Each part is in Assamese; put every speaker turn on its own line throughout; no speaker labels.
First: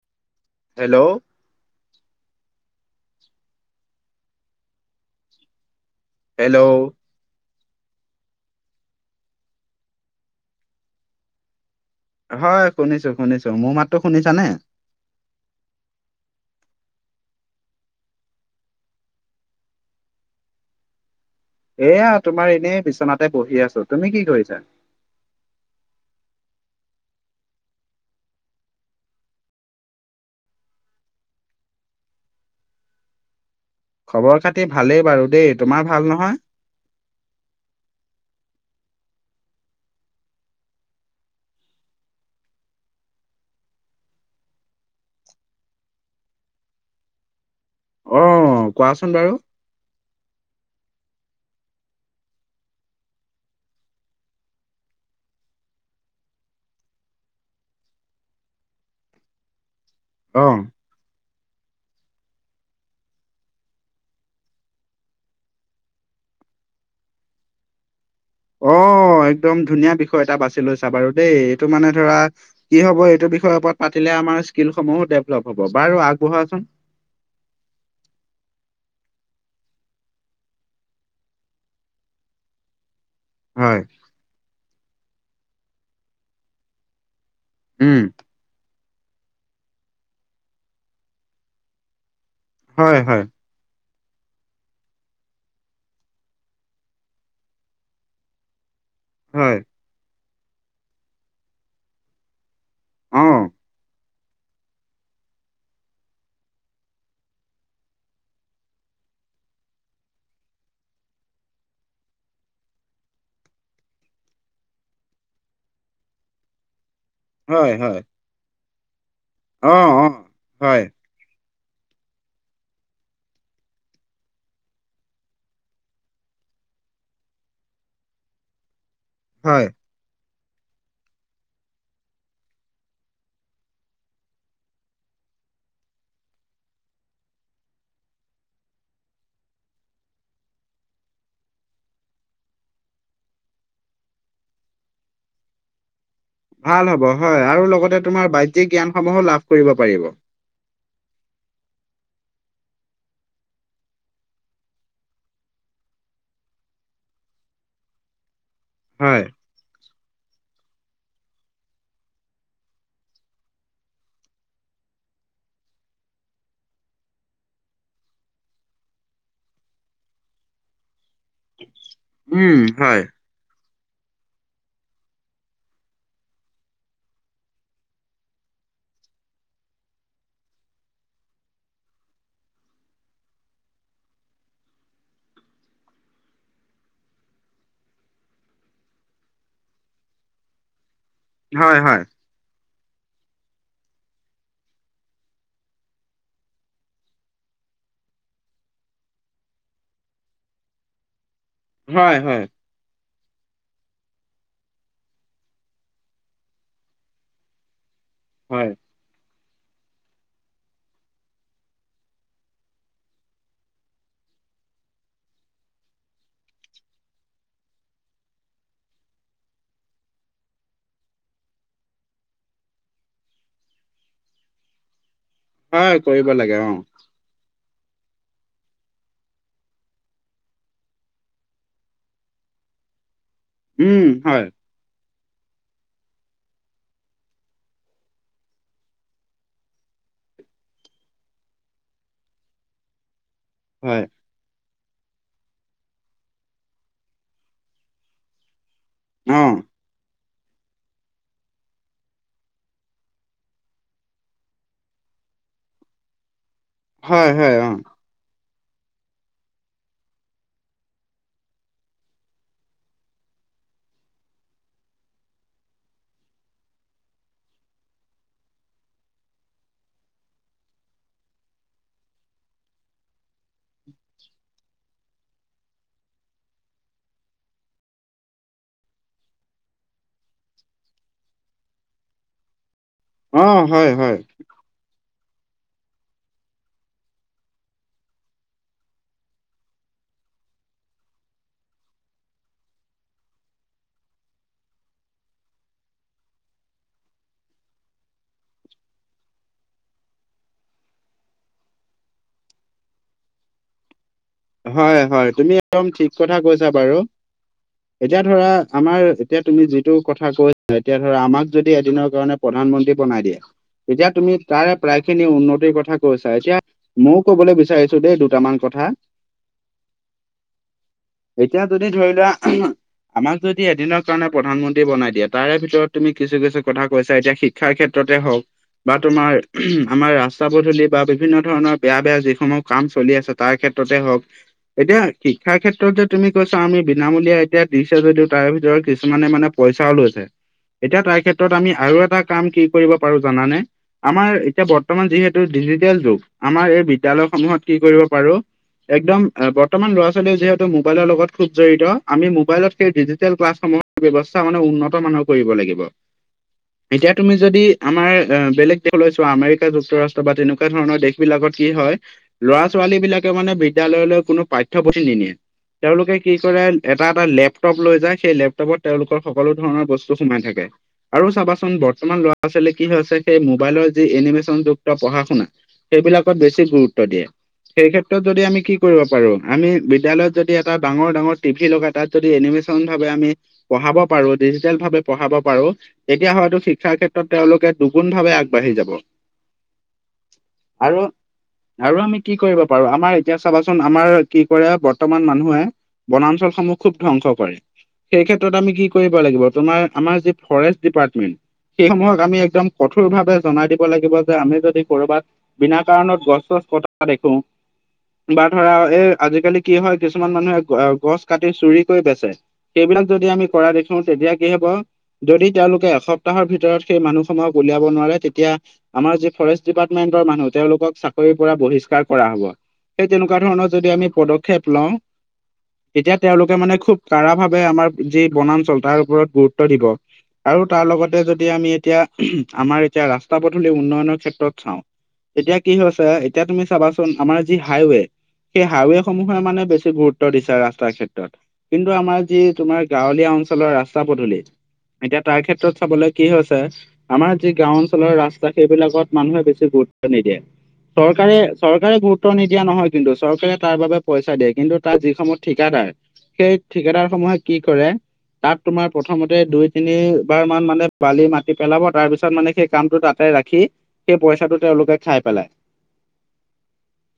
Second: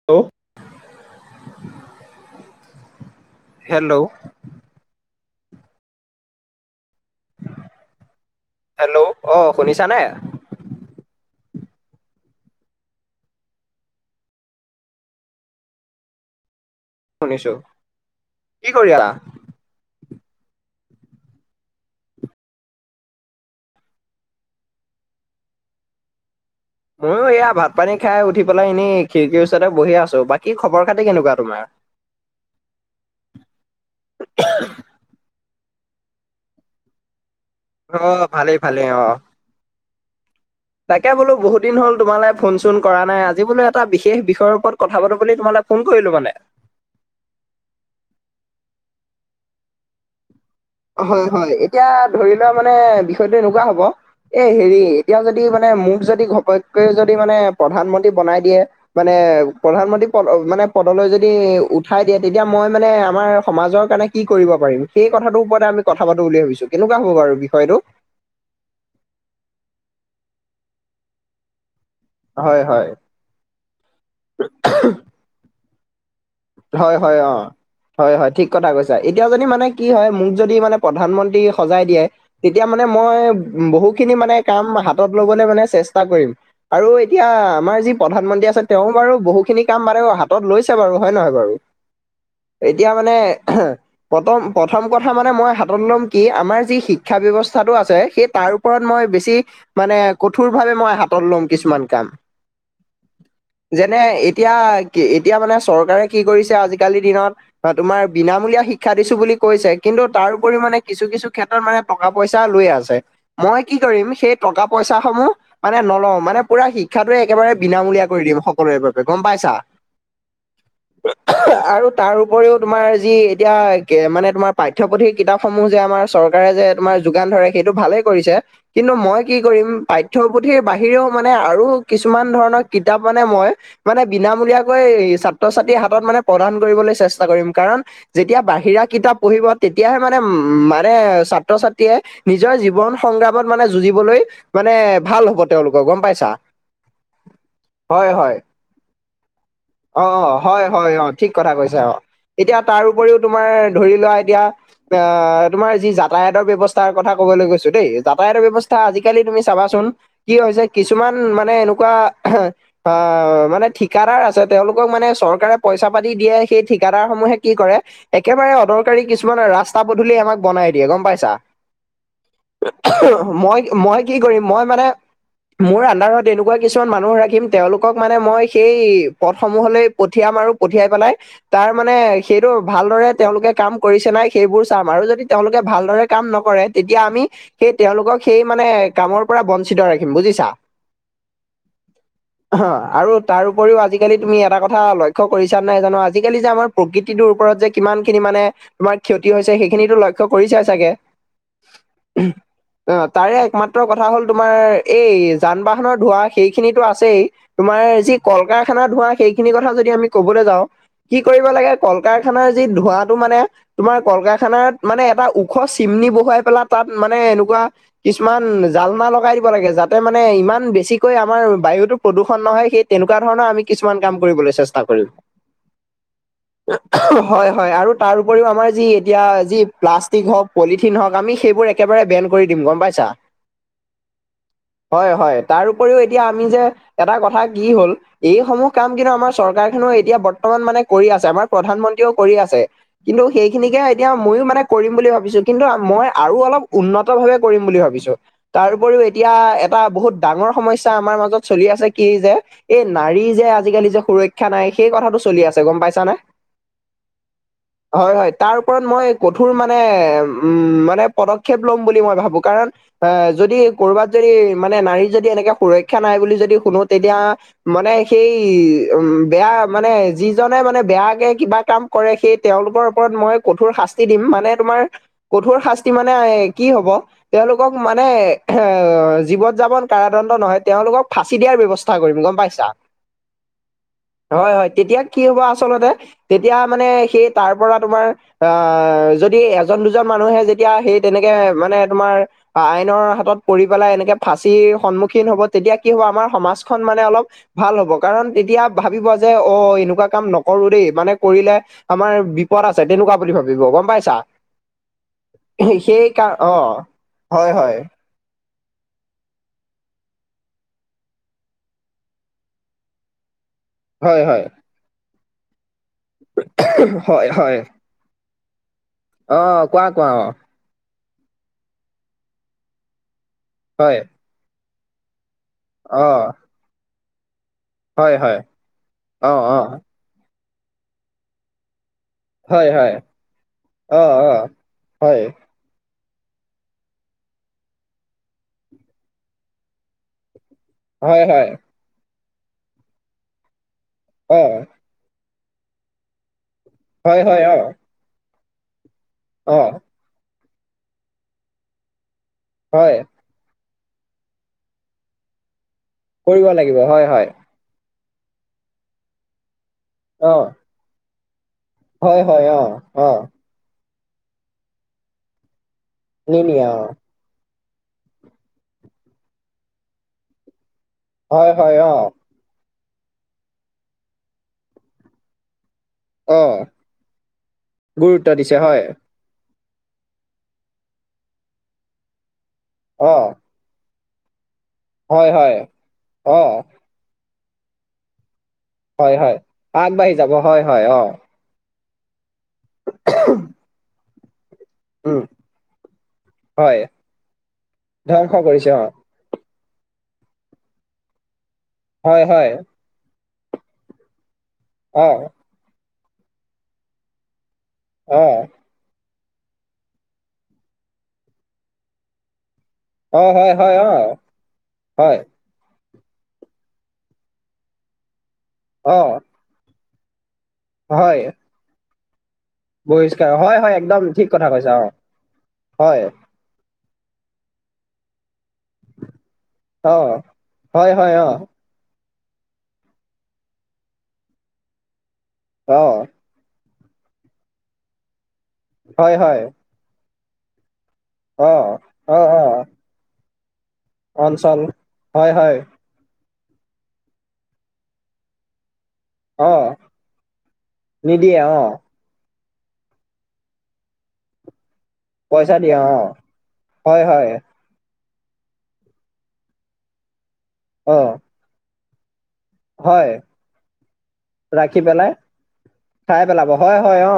[unintelligible]
হেল্ল',
হেল্ল',
হেল্ল',
হেল্ল', অ, শুনিছানে?
হয়, শুনিছোঁ- শুনিছোঁ মোৰ মাততো শুনিছা নে?
শুনিছোঁ কি কৰি আ?
এয়া তোমাৰ এনেই বিচনাতে বহি আছো তুমি কি কৰিছা?
ময়ো এয়া ভাত পানী খাই উঠি পেলাই এনেই খিৰিকীৰ ওচৰতে বহি আছো বাকী খবৰ খাতি কেনেকুৱা তোমাৰ? [inaudible]
খবৰ খাতি ভালেই বাৰু দেই তোমাৰ ভাল নহয়?
অ, ভালেই-ভালেই অ, তাকে বোলো বহু দিন হ'ল তোমালে ফোন চোন কৰা নাই আজি বোলো এটা বিষয়ৰ ওপৰত কথা পাতো বুলি তোমালে ফোন কৰিলোঁ মানে।
অ, কোৱাচোন বাৰু?
হয় হয় এতিয়া ধৰি লোৱা মানে বিষয়টো এনেকুৱা হ'ব এই হেৰি এতিয়া যদি মানে মোক যদি ঘপককৈ যদি মানে প্ৰধানমন্ত্ৰী বনাই দিয়ে মানে প্ৰধানমন্ত্ৰী পদ মানে
অ'
পদলৈ যদি ই উঠাই দিয়ে তেতিয়া মই মানে আমাৰ সমাজৰ কাৰণে কি কৰিব পাৰিম সেই কথাটো ওপত তা আমি কথা পাতো বুলি ভাবিছো কেনেকুৱা হব বাৰু বিষয়টো
অ একদম ধুনীয়া বিষয় এটা বাছি লৈছা বাৰু দেই টো মানে ধৰা
হয়
কি
হয়
হব এইটো বিষয় ওপৰত পাতিলে আমাৰ স্কীলসমূহ ডেভ লব হ'ব বাৰু আগবঢ়াচোন
হয় হয় অ হয় হয় ঠিক কথা কৈছা এতিয়া যদি মানে কি হয় মোক যদি মানে প্ৰধানমন্ত্ৰী সজাই দিয়ে তেতিয়া মানে মই
হয়
বহু খিনি মানে কাম হাতত লবলৈ মানে চেষ্টা কৰিম আৰু এতিয়া আমাৰ যি
উম
প্ৰধানমন্ত্ৰী আছে তেওঁ বাৰু বহুখিনি কাম বাৰু হাতত লৈছে বাৰু হয় নহয় বাৰু এতিয়া
হয়
মানে
হয়
প্ৰতম প্ৰথম কথা মানে মই হাতত ল'ম কি আমাৰ যি শিক্ষা ব্যৱস্থাটো আছে সেই তাৰ ওপৰত মই বেছি
হয়
বেছি মানে কঠোৰ ভাৱে মই হাতত লম কিছুমান কাম
অ'
যেনে এতিয়া কি এতিয়া মানে চৰকাৰে কি কৰিছে আজিকালিৰ দিনত বা তোমাৰ বিনামূলীয়া শিক্ষা দিছো বুলি কৈছে কিন্তু তাৰউপৰিও মানে কিছু কিছু ক্ষেত্ৰত মানে টকা পইচা লৈ আছে মই কি কৰিম সেই টকা পইচা সমূহ মানে নলও মানে পুৰা শিক শিক্ষাটোৱে একেবাৰে
হয় হয়
বিনামূলীয়া কৰি দিম সকলোৰে বাবে গম পাইছা
অ অ হয়
[unintelligible] আৰু তাৰ উপৰিও তোমাৰ যি এতিয়া কে মানে তোমাৰ পাঠ্যপুথিৰ কিতাপসমূহ যে আমাৰ চৰকাৰে যে তোমাৰ যোগান ধৰে সেইটো ভালে কৰিছে কিন্তু মই কি
হয়
কৰিম পাইত ঠ্যপুথিৰ বাহিৰেও মানে আৰু কিছুমান ধৰণৰ কিতাপ মানে মই মানে বিনামূলীয়াকৈ ছাত্ৰ ছাত্ৰীৰ হাতত মানে প্ৰদান কৰিবলৈ চেষ্টা কৰিম কাৰণ যেতিয়া বাহিৰা কিতাপ পঢ়িব তেতিয়াহে মানে উম মানে ছাত্ৰ ছাত্ৰীয়ে, নিজৰ জীৱন সংগ্ৰামত মানে যুঁজিবলৈ মানে ভাল হব তেওঁওলোকৰ গম পাইছা
ভাল হ'ব হয় আৰু লগতে
হয়
তোমাৰ
হয়
বাহ্যিক জ্ঞানসমূহো লাভ কৰিব পাৰিব
অ অ হয় হয় অ ঠিক কথা কৈছে অ তাৰ উপৰিও তোমাৰ ধৰি লোৱা এতিয়া অ তোমাৰ যি যাতায়াতৰ ব্যৱস্থাৰ কথা কবলৈ গৈছো দেই যাতায়াতৰ ব্যৱস্থা আজিকালি
হয়।
তুমি চাবাচোন কি হৈছে কিছুমান মানে এনুকা আ মানে ঠিকাদাৰ আছে তেওঁলোকক মানে চৰকাৰে পইচা পাতি দিয়ে সেই ঠিকাদাৰ সমূহে কি কৰে, একেবাৰে অদৰকাৰী কিছুমান ৰাস্তা পদূলি আমাক বনাই দিয়ে গম পাইছা।
উম হয়
মই মই কি কৰিম মই মানে, মোৰ আনদাৰত এনেকুৱা কিছুমান মানুহ ৰাখিম তেওঁলোকক মানে মই সেই, পথসমূহলৈ পঠিয়াম আৰু পঠিয়াই পেলাই তাৰ মানে সেইটো ভালদৰে তেওঁলোকে কাম কৰিছে নাই সেইবোৰ চাম আৰু যদি তেওঁলোকে ভালদৰে কাম নকৰে, তেতিয়া আমি সেই তেওঁলোকক সেই মানে কামৰ পৰা বঞ্চিত ৰাখিম বুজিছা,
হয় হয়।
অ আৰু তাৰ উপৰিও আজি আজিকালি তুমি এটা কথা লক্ষ্য কৰিছা নাই জানো আজিকালি যে আমাৰ প্ৰকৃতিটোৰ ওপৰত যে কিমান খিনি মানে, তোমাৰ ক্ষতি হৈছে সেইখিনিতো লক্ষ্য কৰিচাই চাগে?
হয় হয়।
অ তাৰে একমাত্ৰ কথা হল তোমাৰ এই যান বাহনৰ ধোঁৱা সেইখিনিতো আছেই, তোমাৰ যি কল
হয়
কাৰখানা ধোঁৱা সেইখিনি কথা যদি আমি কবলৈ যাওঁ কি কৰিব লাগে কল কাৰখানাৰ যি ধোৱটো মানে তোমাৰ কল কাৰখানাত মানে এটা ওখ চিমনি বহুৱাই পেলাই তাত মানে এনেকুৱা কিছুমান জালনা লগাই দিব লাগে যাতে মানে ইমান বেছিকৈ আমাৰ বায়ুতো প্ৰদূষণ নহয় সেই তেনেকুৱা ধৰণৰ আমি কিছুমান কাম কৰিবলৈ চেষ্টা কৰিম।
হয়, কৰিব লাগে অ,
হয় হয়, আৰু তাৰ উপৰিও আমাৰ যি এতিয়া যি প্লাষ্টিক হওঁক পলিথিন হওঁক আমি সেইবোৰ এ একেবাৰে বেন কৰি দিম, গম পাইছা?
উম, হয়,
হয় হয়, তাৰ উপৰিও এতিয়া আমি যে, এটা কথা কি হ'ল এইসমূহ কাম কিন্তু আমাৰ চৰকাৰ খনেও এতিয়া বৰ্তমান মানে কৰি আছে, আমাৰ প্ৰধানমন্ত্ৰীও কৰি আছে। কিন্তু সেইখিনিকে
হয়
এতিয়া মইয়ো মানে কৰিম বুলি ভাবিছো কিন্তু মই আৰু অলপ উন্নত ভাৱে কৰিম বুলি ভাবিছো তাৰ উপৰিও এতিয়া
অ
এটা বহুত ডাঙৰ সমস্যা আমাৰ মাজত চলি আছে কি যে, এই নাৰী যে আজিকালি যে সুৰক্ষা নাই সেই কথাটো চলি আছে, গম পাইছা নে?
হয়, হয়, অ,
হয় হয়, তাৰ ওপৰত মই কঠোৰ মানে, উম, মানে পদক্ষেপ ল'ম বুলি মই ভাবো কাৰণ এ যদি ক'ৰবাত যদি মানে নাৰীৰ যদি এনেকে সুৰক্ষা নাই বুলি যদি শুনো তেতিয়া মানে সেই উম, বেয়া মানে যিজনে মানে বেয়াকে কিবা কাম কৰে সেই তেওঁলোকৰ ওপৰত মই কঠোৰ শাস্তি দিম মানে তোমাৰ কঠোঁৰ শাস্তি মানে কি হব তেওঁলোকক মানে এ জীৱন যাপন কাৰাদণ্ড নহয়, তেওঁওলোকক ফাঁচি দিয়াৰ ব্যৱস্থা কৰিম গম পাইছ [unintelligible]
উম, হয় হয়,
হয় হয়, তেতিয়া কি হ'ব আচলতে, তেতিয়া মানে সেই তাৰ পৰা তোমাৰ আহ যদি এজন দুজন মানুহে যেতিয়া সেই তেনেকে মানে তোমাৰ বা আইনৰ হাতত পৰি পেলাই এনেকে ফাঁচিৰ সন্মুখীন হব তেতিয়া কি হ'ব আমাৰ সমাজখন মানে অলপ ভাল হ'ব কাৰণ তেতিয়া ভাবিব যে অ, এনেকুৱা কাম নকৰোঁ দেই মানে কৰিলে আমাৰ বিপদ আছে তেনেকুৱা বুলি ভাবিব, গম পাইছা?
হয় হয়, তুমি একদম
সেই
ঠিক
কাৰ
কথা
অ
কৈছা বাৰু।
হয় হয়
এতিয়া ধৰা আমাৰ এতিয়া তুমি যিটো কথা কৈছা, এতিয়া ধৰা আমাক যদি এদিনৰ কাৰণে প্ৰধানমন্ত্ৰী বনাই দিয়ে। এতিয়া
হয়
তুমি
হয়
তাৰে প্ৰায় খিনি উন্নতিৰ কথা কৈছা এতিয়া,
হয়
মইও
হয়
কৰিলৈ বিচাৰিছ ছোঁ দেই দুটামান কথা।
অ', কোৱা কোৱা।
এতিয়া যদি ধৰি লোৱা, আমাক যদি
হয়
এদিনৰ কাৰণে প্ৰধানমন্ত্ৰী বনাই দিয়ে। তাৰে ভিতৰত
অ
তুমি কিছু কিছু কথা কৈছা এতিয়া শিক্ষাৰ
হয়
ক্ষেত্ৰতে
হয়
হওক, বা
অ
তোমাৰ
অ
আমাৰ ৰাস্তা পদূলি বা বিভিন্ন ধৰণৰ বেয়া বেয়া যিসমূহ
হয়
কাম
হয়
চলি আছে তাৰ
অ
ক্ষেত্ৰতে
অ
হওক। এতিয়া
হয়
[unintelligible] শিক্ষাৰ ক্ষেত্ৰতে তুমি কৈছা আমি বিনামূলীয়া এতিয়া দিছে যদিও তাৰে ভিতৰত কিছুমানে মানে পইচাও লৈছে।
[unintelligible]
এতিয়া তাৰ
হয়
ক্ষেত্ৰত আমি আৰু এটা কাম কি কৰিব পাৰো জানানে, আমাৰ
অ
এতিয়া বৰ্ত বৰ্তমান যিহেতু ডিজিটেল যুগ, আমাৰ এই
হয়
বিদ্যয়ালয়ত
হয় অ
সমূহত কি কৰিব পাৰো একদম,
অ
বৰ্তমান ল'ৰা ছোৱালীও যিহেতু মোবাইলৰ লগত খুব জড়িত, আমি মোবাইলত সেই
হয়
ডিজি টেল ক্লাছসমূহৰ ব্যৱস্থা মানে উন্নত মানহৰ কৰিব লাগিব,
কৰিব লাগিব হয়
এতিয়া
হয়
তুমি যদি আমাৰ বেলেগ দেশলৈ চোৱা আমেৰিকা যুক্তৰাষ্ট্ৰ বা
অ
তেনেকুৱা ধৰণৰ দেশ। বিলাকত কি হয়,
হয় অ
ল'ৰা ছোৱালী
অ
বিলাকে মানে বিদ্যালয়লৈ কোনো পাঠ্যপুথি নিনিয়ে। তেওঁলোকে কি কৰে
নিনিয়ে অ
এটা এটা লেপটপ লৈ যায় সেই লেপটপত তেওঁলোকৰ সকলো ধৰণৰ বস্তু সোমাই থাকে। আৰু
হয়
চাবাচোন
হয় অ
বৰ্তমান ল'ৰা ছোৱালী কি হৈছে সেই মোবাইলৰ যি এনিমেশচন যুক্ত পঢ়া শুনা
অ
সেইবিলাকত বেছি গুৰুত্ব দিয়ে, সেই ক্ষেত্ৰত
গুৰুত্ব
যদি
দিছে
আমি
হয়
পাৰোঁ, আমি বিদ্যলয়ত যদি এটা ডাঙৰ ডাঙৰ টি ভিত লগাই তাত যদি এনিমেশন ভাবে
অ
আমি পঢ়াব পাৰো ডিজিটেল ভাৱে
হয়
পঢ়াব
হয়
পাৰো, তেতিয়া
অ
হয়তো শিক্ষাৰ ক্ষেত্ৰত তেওঁলোকে দুগুণ ভাৱে আগবাঢ়ি যাব।
হয়-হয় আগবাঢ়ি যাব, হয়-হয়
আৰু
অ',
আৰু আমি কি কৰিব পাৰো আমাৰ এতিয়া চাবাচোন আমাৰ কি কৰে।
উম
বৰ্তমান মানুহে
হয়
বনাঞ্চলসমূহ খুব ধ্বংস কৰে সেই
ধ্বংস
ক্ষেত্ৰত
কৰিছে
আমি
অ
কি কৰিম কৰিব লাগিব তোমাৰ আমাৰ জি ফ্ৰৰেষ্ট দিপাটমেট
হয়
সময়ত আমি
হয়
একদম। কঠোৰ ভাৱে জনাই দিব লাগিব যে আমি যদি
অ
কৰবাত বিনা কাৰণত গছ-চছ কটা দেখো।
অ
বা ধৰা এই আজিকালি কি হয় কিছুমান মানুহে গছ কাটি চুৰি কৰি বেচে। সেইবিলাক
অ
যদি আমি
হয়
কৰা
হয় অ
দেখো। তেতিয়া কি হব
হয়
যদি তেওঁলোকে এস সপ্তাহৰ ভিতৰত সেই মানুহ সমূহক উলিয়াব নোৱাৰে, তেতিয়া
অ
আমাৰ যি ফৰেষ্ট ডিপাৰ্টমেন্টৰ মানুহ তেওঁলোকক
হয়
চাকৰিৰ পৰা বহিষ্কাৰ কৰা হ'ব। সেই
বহিষ্কাৰ
তেনেকুৱা
হয়
ধৰণৰ
হয়
যদি
একদম
আমি
ঠিক কথা
পদক্ষেপ
কৈছা অ
লওঁ
হয়
তেতিয়া। তেওঁলোকে মানে খুব কাৰাভাৱে আমাৰ যি বনাঞ্চল তাৰ ওপৰত গুৰুত্ব গুৰুত্ব দিব
অ
আৰু। তাৰ
হয় হয়
লগতে
অ
যদি আমি এতিয়া আমাৰ এতিয়া ৰাস্তা পদূলি উন্নয়নৰ ক্ষেত্ৰত চাওঁ এতিয়া কি
অ
হৈছে। এতিয়া তুমি চাবাচোন আমাৰ যি হাইৱে সেই হাইৱে
হয়
সমূহে
হয়
মানে বেছি গুৰুত্ব দিছে ৰাস্তাৰ ক্ষেত্ৰত।
অ
কিন্তু
অ
আমাৰ যি
অ
তোমাৰ গাঁৱলীয়া অঞ্চলৰ ৰা ৰাস্তা-পদূলি
অঞ্চল
এতিয়া
হয়
তাৰ
হয়
ক্ষেত্ৰত চাবলে কি হৈছে আমাৰ যি গাঁও অঞ্চলৰ ৰাস্তা সেইবিলাকত? মানুহে
অ
বেছি গুৰুত্ব নিদিয়ে
নিদিয়ে অ
চৰকাৰে-চৰকাৰে গুৰুত্ব। নিদিয়া নহয় কিন্তু চৰকাৰে তাৰ বাবে পইচা দিয়ে কিন্তু এটা যিসমূহ
পইচা দিয়ে
ঠিকাদাৰ
অ
সেই
হয়
ঠিকাদাৰ
হয়
সমূহে কি কৰে তাত তোমাৰ প্ৰথমতে দুই তিনিবাৰ মান মানে
অ
বালি মাতি পেলাব তাৰ পিছত মানে। সেই কামটো
হয়
তাতে ৰাখি সেই পইচাটো তেওঁলোকে খাই পেলাই।
খাই পেলাব হয়-হয় অ,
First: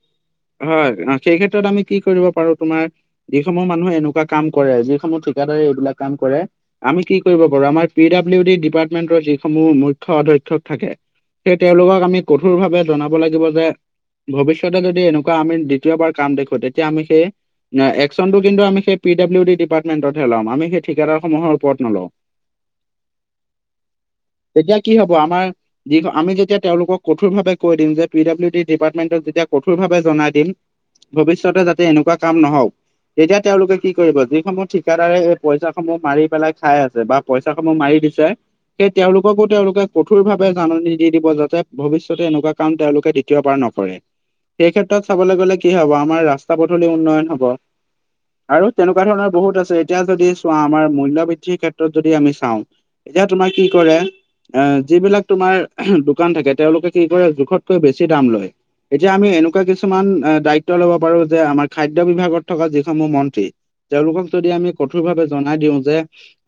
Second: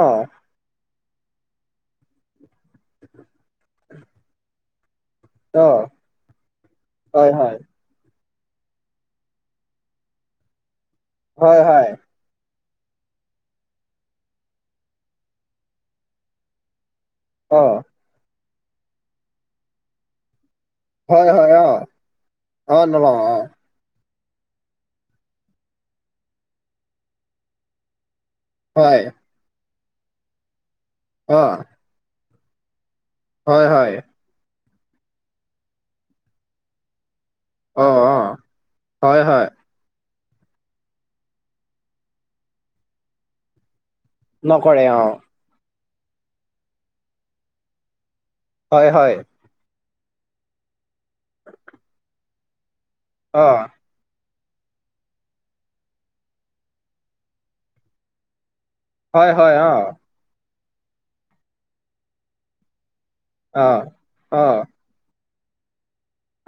হয়, সেই ক্ষেত্ৰত আমি কি কৰিব পাৰো তোমাৰ যিসমূহ মানুহে এনেকুৱা কাম কৰে যিসমূহ ঠিকাদৰে
অ
এইবিলাক কাম কৰে, আমি কি
হয়
কৰিব
হয়
পাৰো আমাৰ পি ডাব্লিউ ডি ডিপাৰ্টমেন্টৰ যিসমূহ মুখ্য অধ্যক্ষক থাকে।
হয়
সেই
হয়
তেওঁলোকক আমি কঠোৰভাৱে জনাব লাগিব যে ভৱিষ্যতে যদি এনেকুৱা আমি দ্বিতীয়বাৰ কাম দেখো, তেতিয়া আমি সেই
অ
এক একচন কিন্তু আমি সেই পি ডাবলি ডিাৰ্টমেটতহে' লম আমি। ঠিকাদাৰসমূহৰ
হয়-হয় অ,
ওপৰত নলওঁ
হয় নহয়।
তেতিয়া কি হব, আমাৰ যি আমি যেতিয়া তেওঁলোকক কঠোৰ ভাৱে কৈ দিম যে পি ডাব্লিউ ডি।
হয়
ডিপাৰ্টমেন্টক যেতিয়া কঠোৰ ভাৱে জনাই দিম
অ
ভৱিষ্যতে যাতে এনেকুৱা কাম নহওক। তেতিয়া
হয়
তেওঁলোকে কি
হয়
কৰিব যিসমূহ ঠিকাদাৰে এই পইচা সমূহ মাৰি পেলাই খাই আছে বা, পইচা সমূহ
অ
মাৰি
অ
দিছে সেই
হয়
তেওঁলোককো
হয়
তেওঁলোকে, কঠোৰ ভাৱে জাননী দি দিব যাতে ভৱিষ্যতে এনেকুৱা কাম তেওঁলোকে দ্বিতীয় পাৰ নকৰে। সেই
নকৰে
ক্ষেত্ৰত
অ
চাবলৈ গলে কি হব আমাৰ ৰাস্তা পদূলি উন্নয়ন হব। আৰু
হয়
তেনেকুৱা
হয়
ধৰণৰ বহুত আছে এতিয়া যদি চোৱা আমাৰ মূল্য বৃদ্ধিৰ ক্ষেত্ৰত যদি আমি চাওঁ, এতিয়া
অ
তোমাৰ কি কৰে এ যিবিলাক তোমাৰ দোকান থাকে তেওঁলোকে কি কৰে জোখতকৈ বেছি দাম লয়? এতিয়া আমি
হয় হয়
এনেকুৱা
অ
কিছুমান দায়িত্ব ল'ব পাৰো, যে আমাৰ খাদ্য বিভাগত থকা যিসমূহ মন্ত ন্ত্ৰী
অ
তেওঁলোকক
অ
যদি আমি কঠোৰ ভাৱে জনাই দিও যে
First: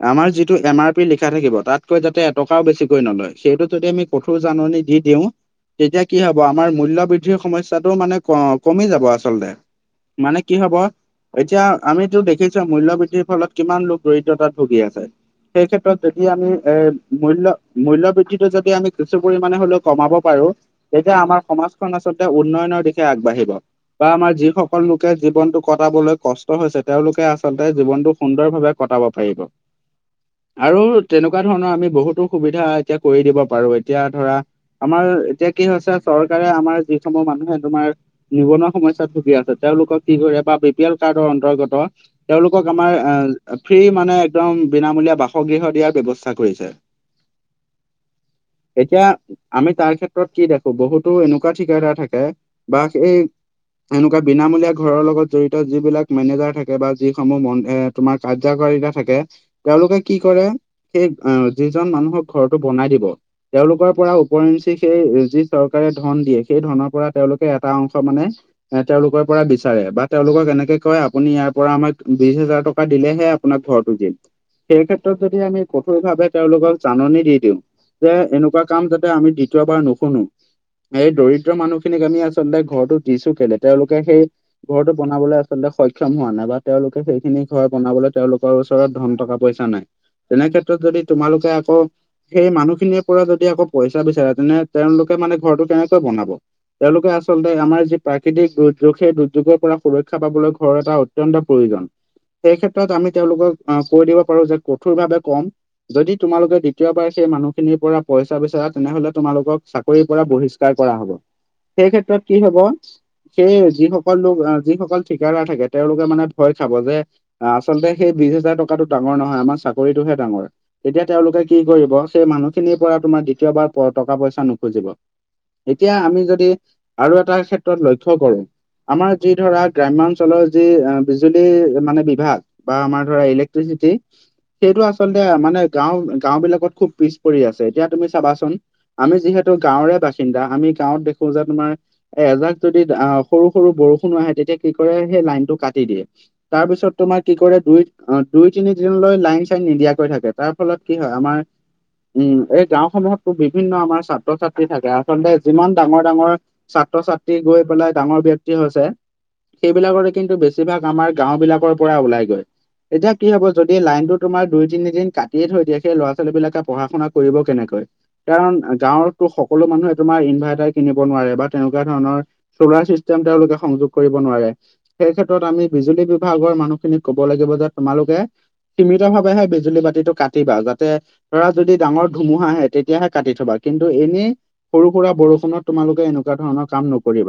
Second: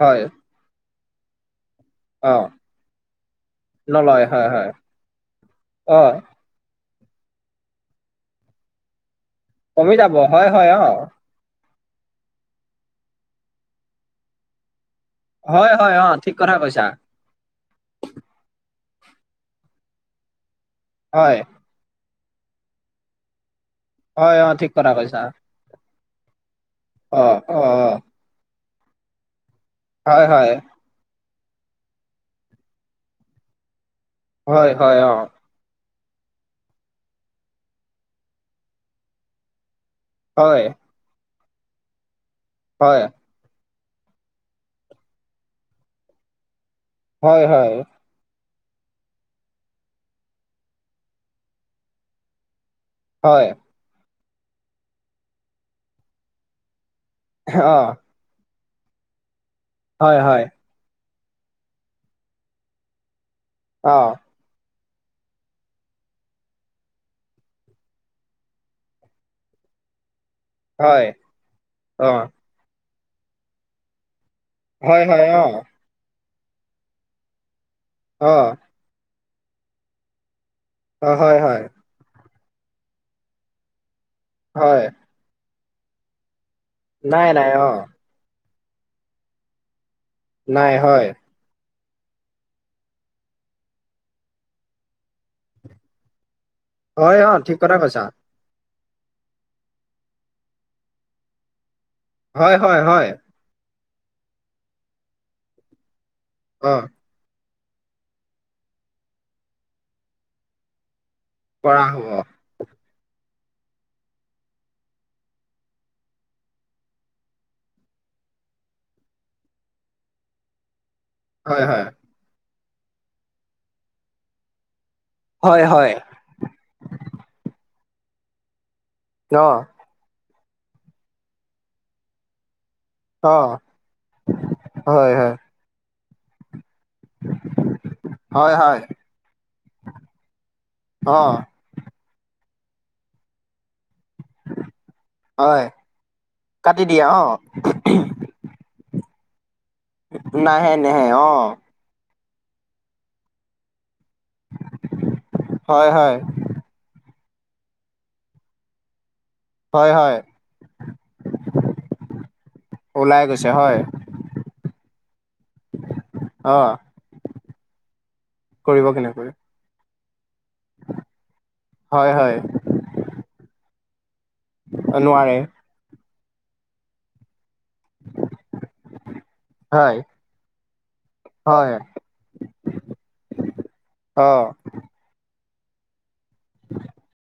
হয়
আমাৰ যিটো এম আৰ পি লিখা থাকিব তাত। কৈ যাতে
অ
এটকাও বেছিকৈ নলয় সেইটো যদি আমি
নলয়
কঠোৰ
হয় হয়
জাননী দি দিও
অ
তেতিয়া কি হব? আমাৰ মূল্য বৃদ্ধিৰ সমস্যাটো মানে ক কমি যাব আচলতে,
কমি যাব
মানে
হয়
কি
হয়
হব?
অ
এতিয়া আমিতো দেখিছো মূল্য বৃদ্ধিৰ ফলত কিমান লোক দৰিদ্ৰতাত ভুগি আছে। সেই
হয় হয়
ক্ষেত্ৰত
অ
যদি
ঠিক
আমি
কথা
এ,
কৈছা
মূল্য-মূল্য বৃদ্ধিটো যদি আমি কিছু পৰিমণে হ'লেও কমাব পাৰো, তেতিয়া
হয়
আমাৰ সমাজ খন আচলতে উন্নয়নৰ দিশে আগবাঢ়িব। বা আমাৰ
হয় অ
যি
ঠিক
সকল
কথা
লোকে
কৈছা
জীৱনতটো কটাবলৈ কষ্ট হৈছে
অ
তেওঁওলোকে
অ
আচলতে জীৱনটো সুন্দৰ ভাৱে কটাব পাৰিব।
হয়-হয়।
আৰু তেনেকুৱা ধৰণৰ আমি বহুতো সুবিধা এতিয়া কৰি দিব পাৰো এতিয়া ধৰা
হয় হয়
আমাৰ
অ
এতিয়া কি হৈছে চৰকাৰে আমাৰ যিসমূহ মানুহে তোমাৰ নিবনুৱা সমস্যাত ভুগি আছে তেওঁলোকক কি কৰে বা
হয়
বি পি এল কাৰ্ডৰ অন্তৰ্গত তেওঁলোকক আমাৰ
হয়
এ ফ্ৰী মানে একদম বিনামূলীয়া বাসগৃহ দিয়াৰ ব্যৱস্থা কৰিছে
হয় হয়
এতিয়া আমি তাৰ ক্ষেত্ৰত কি দেখো বহুতো এনেকুৱা ঠিকদাৰ থাকে বা সেই
হয়
এনেকুৱা বিনামূলীয়া ঘৰৰ লগত জড়িত যিবিলাক মেনেজাৰ থাকে বা যিসমূহ ম
অ
এ তোমাৰ কাৰ্যকাৰিতা থাকে তেওঁলোকে
হয়
কি
হয়
কৰে সেই আহ যিজন মানুহক ঘৰতো বনাই দিব তেওঁলোকৰ
অ
পৰাও ওপৰঞ্চি সেই যি চৰকাৰে ধ ধন দিয়ে সেই ধনৰ পৰা তেওঁলোকে এটা অংশ মানে এ তেওঁলোকৰ পৰা বিচাৰে বা তেওঁলোকক এনেক কয়
হয়
আপুনি ইয়াৰ পৰা আমাক
অ
বিছ হেজাৰ টকা দিলেহে আপোনাক ঘৰটো দিম সেই
হয়
ক্ষেত্ৰত
হয়
যদি
অ
আমি কঠোৰ ভাৱে তেওঁলোকক জাননী দি দিওঁ যে
অ
এনেকুৱা কাম যাতে আমি দ্বিতীয়বাৰ নুশুনো
অ
সেই
হয়
দৰিদ্ৰ
হয়
মানুহ খিনিক আমি আচলতে ঘৰটো দিছো কেলে তেওঁলোকে সেই
হয়
ঘৰটো বন বনাবলে আচলতে সক্ষম হোৱা নাই বা তেওঁলোকে
নাই
সেইখিনি
নাই
ঘৰ
অ
বনাবলে তেওঁলোকৰ ওচৰত ধন টকা পইচা নাই তেনে
নাই
ক্ষেত্ৰত যদি
হয়
তোমালোকে আকৌ সেই মানুহখিনিৰ পৰা যদি আকৌ পইচা বিচাৰে তেনে তেওঁলোকে মানে ঘৰটো কেনেকৈ বনাব তেওঁলোকে
হয় অ
আচলতে
ঠিক কথা
আমাৰ যি
কৈছা
প্ৰৰ প্ৰাকৃতিক দুৰ্যোগ সেই দুৰ্যোগৰ পৰা সুৰক্ষা পাবলৈ ঘৰৰ এটা অত্যন্ত প্ৰয়োজন এই
হয় হয়
ক্ষেত্ৰত
হয়
আমি তেওঁলোকক কৈ দিব পাৰো যে কঠোৰভাৱে কম যদি তোমালোকে
অ
দ্বিতীয়বাৰ সেই মানুহ খিনিৰ পৰা পইচা বিচাৰা তেনেহলে তোমালোকক চাকৰিৰ পৰা বহিছ ষ্কাৰ কৰা হ'ব
পৰা
সেই
হ'ব
ক্ষেত্ৰত কি হব সেই যিসকল লোক আহ যিসকল ঠিকাদাৰ থাকে তেওঁলোকে মানে ভয় খাব যে আচলতে সেই বিছ হাজাৰ টকাটো ডাঙৰ নহয় আমাৰ চাকৰিটোহে ডাঙৰ। তেতিয়া তেওঁলোকে কি
হয় হয়
কৰিব সেই মানুহখিনিৰ পৰা তোমাৰ দ্বিতীয়বাৰ প টকা পইচা নুখুজিব
হয় হয়
এতিয়া আমি যদি আৰু এটা ক্ষেত্ৰত লক্ষ্য কৰো আমাৰ যি
অ
ধৰা গ্ৰাম্য অঞ্চলৰ যি আ বিজুলী মানে বিভাগ বা আমাৰ ধৰা
অ
ইলেক্ট্ৰিচিটি সেইটো
হয়
আচলতে
হয়
মানে গাওঁ গাওঁ বিলাকত খুব পিছ পৰি আছে এতিয়া তুমি চাবাচোন
হয় হয়
আমি যিহেতু গাঁৱৰে বাস সিন্দা আমি গাঁৱত
অ
দেখো যে তোমাৰ এজাক যদি আহ সৰু সৰু বৰষুণো আহে তেতিয়া কি কৰে সেই লাইনটো
হয়
কাটি দিয়ে তাৰ
কাটি
পিছত
দিয়া
তোমাৰ
অ
কি কৰে দুই অ দুই তিনিদিনলৈ লাইন চাইন নিদিয়াকৈ থাকে তাৰ
নাহে
ফলত কি
নাহে
হয়
অ
আমাৰ উম এই গাঁওসমূহতো বিভিন্ন আমাৰ ছাত্ৰ ছাত্ৰী ত্ৰী থাকে আচলতে যিমান
হয়
ডাঙৰ
হয়
ডাঙৰ ছাত্ৰ ছাত্ৰী গৈ পেলাই ডাঙৰ ব্যক্তি হৈছে
হয়
সেইবিলাকৰে
হয়
কিন্তু বেছিভাগ আমাৰ গাঁওবিলাকৰ পৰা ওলাই গৈ এতিয়া
ওলাই
কি হব
গৈছে
যদি
হয়
লাইনটো তোমাৰ দুই তিনিদিন কাটিয়ে থৈ দিয়ে সেই ল'ৰা ছোৱালী
অ
বিলাকে পঢ়া শুনা কৰিব কেনেকৈ কাৰণ
কৰিব
গাঁৱতো
কেনেকৈ
সকলো মানুহে তোমাৰ ইনভাইৰ্টাৰ কিনিব নোৱাৰে বা তেনেকুৱা
হয়
ধৰণৰ
হয়
চলাৰ চিষ্টেম তেওঁলোকে সংযোগ কৰিব নোৱাৰে সেই
নোৱাৰে
ক্ষেত্ৰত আমি বিজুলী বিভাগৰ মানুহখিনিক কব লাগিব যে তোমালোকে সীমিত ভাৱেহে বি জুলি
হয়
বাতিটো কাটিবা যাতে ধৰা
হয়
যদি ডাঙৰ ধুমুহা আহে তেতিয়াহে কাটি থবা কিন্তু এনেই
অ
সৰু সুৰা বৰষুণত তোমালোকে এনেকুৱা ধৰণৰ কাম নকৰিবা।